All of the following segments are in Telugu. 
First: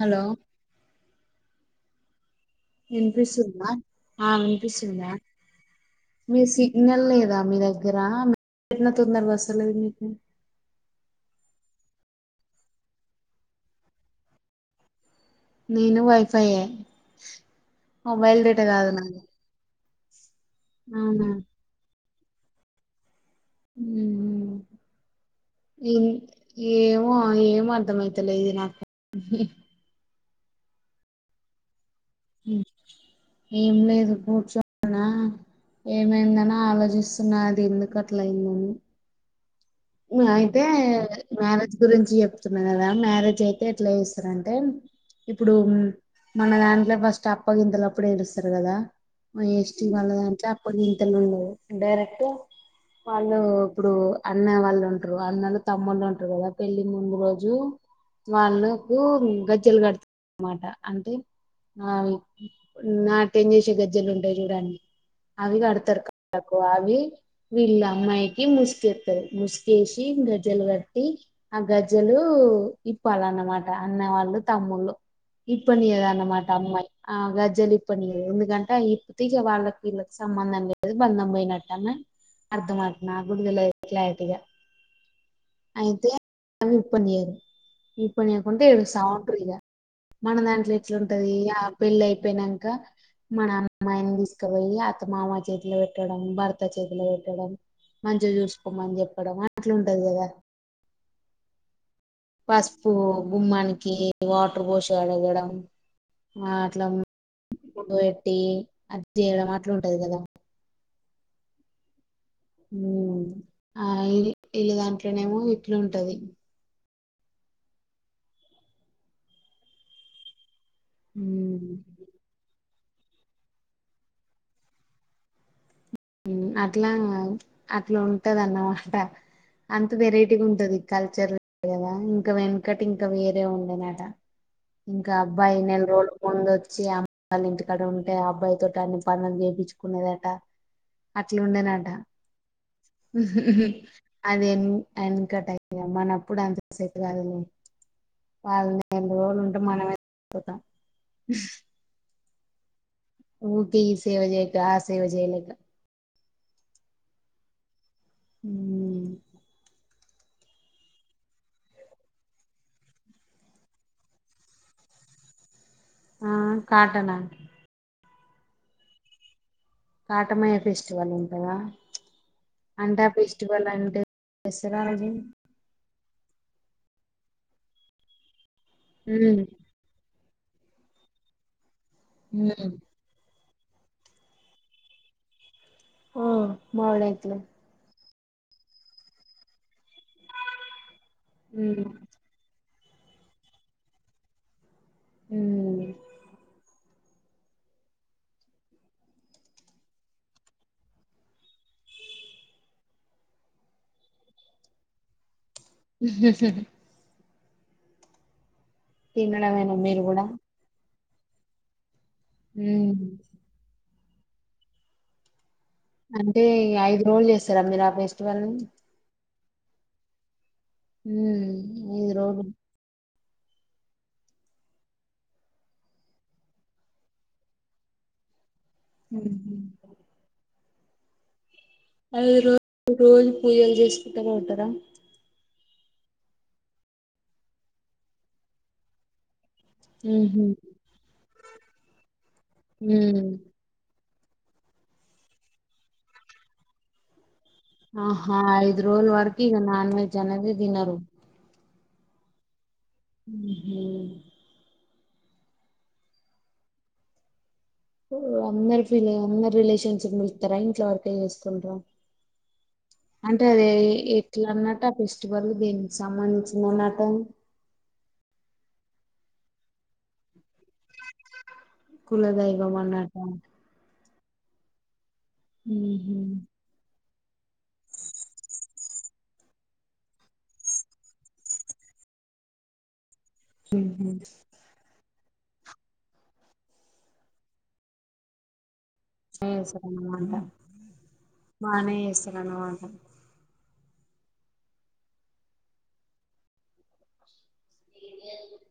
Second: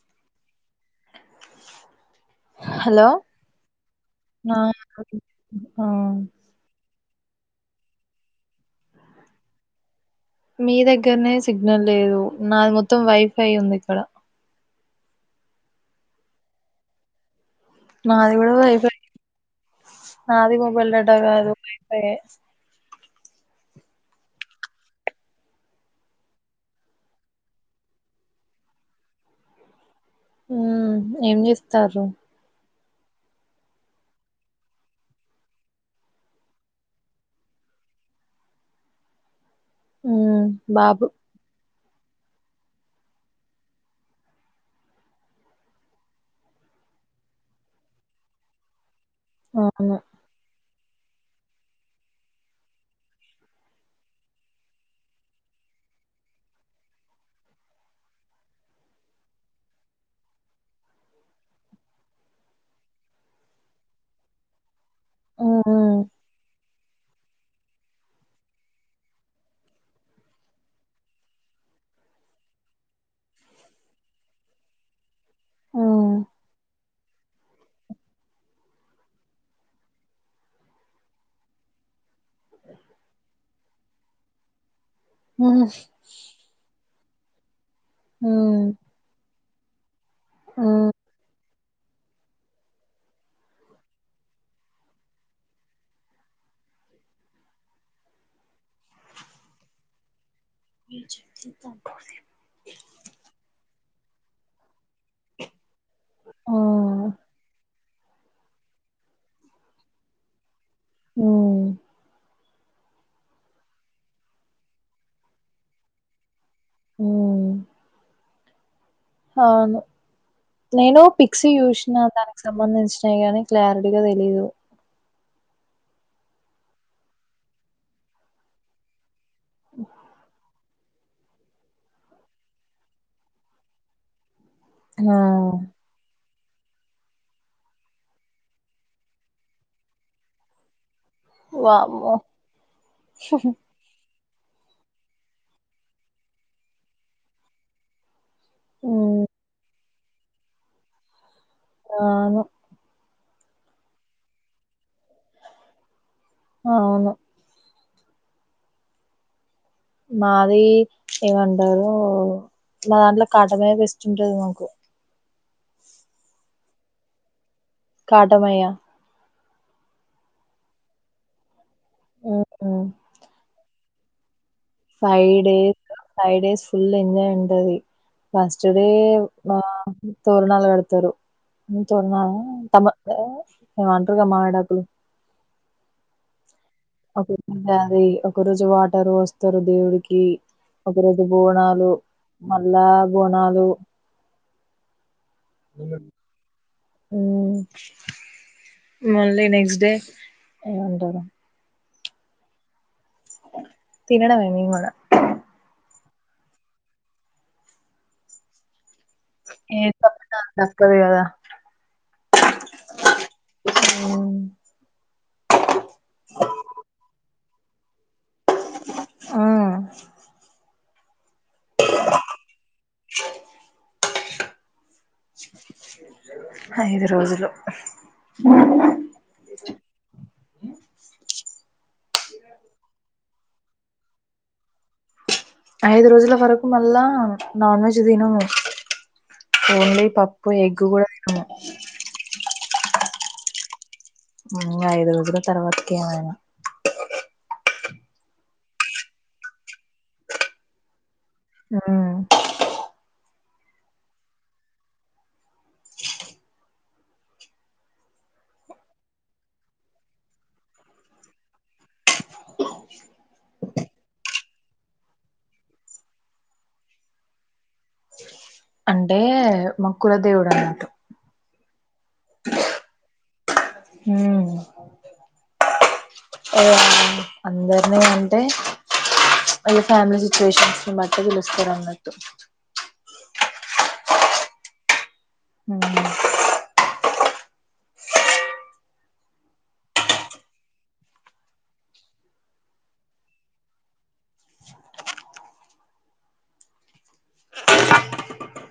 హలో హలో ఆ వినిపిస్తుందా ఆ మీ సిగ్నల్ లేద్ దా మి దగ్గర ఐనా తొందరగొస్సలేదు మీకి మీ దగ్గరనే సిగ్నల్ లేదు నాది మొత్తం వైఫై ఉంది ఇక్కడ నేను వైఫై ఏ నాది మొబైల్ డేటా కాదు నాది అది మొబైల్ డేటా అవునా కాదు వైఫై ఏ మ్మ్ మ్ ఏమో ఏం అర్థ అవుతలేది నాకు హ ఏం చేస్తారు ఏం లేదు కూర్చోన్నా ఏమైందని ఆలోచిస్తున్నా అది ఎందుకు అట్లయిందని మ్మ్ ఉమ్ అయితే బాబు మ్యారేజ్ గురించి చెప్తున్నా కదా మ్యారేజ్ అయితే ఎట్లా చేస్తార అంటే ఇప్పుడు మన దాంట్లో ఫస్ట్ అప్పగింతలప్పుడు ఏడుస్తారు కదా మ ఎస్టీ అవును వాళ్ల దాంట్ల కొన్ని ఇంతలు ఉండ డైరెక్ట్ వాళ్ళు ఇప్పుడు అన్న వాళ్ళ అ తమ్ముళ్ళు ఉంటారు కదా పెళ్ళలి ముందు రోజు వాళ్ళకు గజ్జలు కడతారు అన్నమాట అంటేఅవి నాట్యం ఏం చేసే గజ్జలు ఉంటాయి చూడండి అవి కడతారు ఉమ్ కాళ్ళకు అవి వీళ్ళు అమ్మాయికి ముసుకేత్తరు ము చేసి గజ్జలు కట్టి ఆ గజ్జలు ఇప్పాలన్నమాట అన్న వాళ్ళు, తమ్ముళ్ళు. ఇప్పనిద అన్నమాట అమ్మాయ్ ఆ గజ్జలిప్పనీదు ఎందుకంటే ఇ ప్పీకి వాళ్ళకి వీళ్ళకి సంబంధం లేదు బంధం పోయినట్టన్న అర్థమ నా కూడా తెల్వదు క్లారిటీగా, ఉమ్ అయితే అ పన్నీరు ఈ పనియాకుంట ఏడుస్తా ఉంటారు ఇగ మన దాంట్లో ఎట్లుంటది ఆ పెళ్లి అయిపోయినాక మన అమ్మాయిని తీసుకబోయ్యి అత్త మామ చేతిలో పెట్టడం భర్త చేతిలో పెట్టడం మంచిగా చూసుగోమని చెప్పడం అట్లుంటది కదా త పసుపు గుమ్మానికి వాటర్ బోష అడగడం ఆ అట్లా పడు పెట్టి అది చేయడం అట్లా ఉంటది కదా అ ఆ వీల్లు దాంట్లోనేమో ఇట్లు ఉంటది అవు అవును నేను పిక్స్ ఉమ్. చూసిన దానికి సంబంధించి ప్ర క్లారిటీగా తెలిదు ఉ అట్లా అట్లా ఉంటదన్నమాట అంత వెరైటీగా ఉంటది కల్చర్ లేదు కదా ఇంక వెనుకటి ఇంకా వేరే ఉండేనట ఇంకా ఆ అబ్బాయి నెల రోలు ముందు వచ్చి అమ్మళ్ళ ఇంటికాడ ఉంటే అబ్బాయి తోటి అన్ని పనులు చేపించుకునేదట అట్లా ఉండేనంట వామ్మో అది ఎ ఎంకటయి మన అప్పుడు అంతసేట్ కాదని వాళ్ ఎ ఉమ్ రోజులు ఉంటే మనమ పోతా ఆవును ఓకే ఈ సేవ చేయక ఆ సేవ చేయలేక అవును ఊ మాది ఏమంటారు మా దాంట్లో కటమే బస్ట్ ఉంటది మాకు ఆ కాటనా కాటమయ కాటమయ ఫెస్టివల్ ఉంటదా అంటే ఫస్టివల్ అంటే దసరా రోజు ఫైడేస్ ఫైడేస్ ఫుల్ ఎంజాయ్ ఉంటది ఫస్ట్ ఇచ్చడే ఉమ్ ఆ తోరణాలు పెడతారు నిజమా చా ఉమ్ తమ ఏేమ అంటరుగా మావిడాకులు ఓ ఓకే మామిడాకులు ఉందా అది ఒక రోజు వాటర్ వస్తారు దేవుడికి ఈ ఒక రోజు ఉమ్ బోనాలు మ ఎలా గొనాలు ఉమ్ ఉన్నన్ ఊ మళ్ళీ నెక్స్ట్ డే ఏమంటారు తిినడమె మేమ్గూడా హు.. హు.. హుమ్ తినడమేనా ఏ మీరు తప్పు కూడా నాకుదప్పదు కదా డప్ హ్మ్మ్ అంటే ఈ ఐదు రోజులు చేస్త సరే వేరే ఆఫిస్ వన్ ఆ ఉమ్ ఐదు రోజులు స ఐదు రోజులు ఓఓ ఉ అది రోజ రోజు పూజలు చేసుకుంటనే ఉంటారా ఐదు రోజుల వరకు అల్ల నాన్ వెెజ్ తిన ఓన్లీ ఉహు పప్పు ఎగ్ కూడా ఉమ్ ఉ ఐదు రోజుల తర్వాతక ఏమైనా ఆహా ఐదు రోజువరకి నాన్ వెజ్ అనేదిే దినరు ఆ ఊఉ అందరు ఫీలింగ్ అందరు రిలేషన్షప్ మితారా ఇంట్ల వరకే చేస్తుంటారు అంటే అద ఎట్లా అన్నట్ ఆ ఫెస్టివల్ దేనికి సంబంధించింద అన్నట అంటే మక్కుల కులధైవమనట హ్మ్ ము ము అందర్నీ అంటే ఫ్యామిలీ సిచువేషన్ ని బట్టి పిలుస్తారు అన్నట్టు ఉహు హ సరమాంట మనేే ఏసరనుమాంట ఏంచేయాలి చెప్పు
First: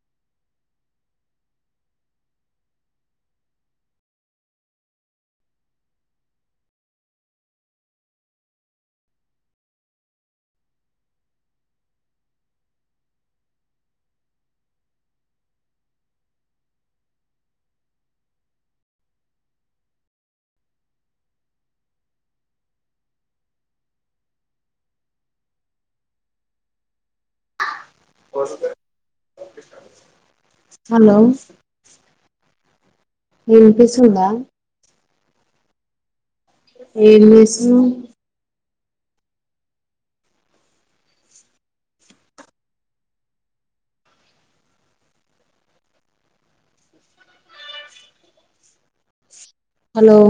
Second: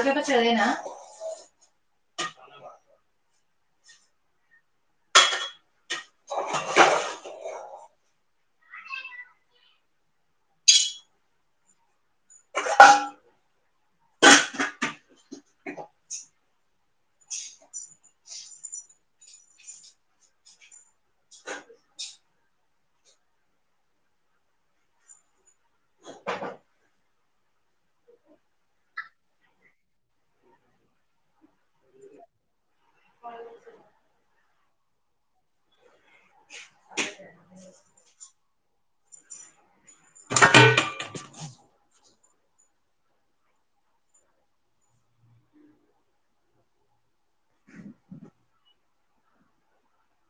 చింతకాయ పచ్చడి ఏనా హలో ఏనుపిస్తుందా ఏంచేస్తునావ హలో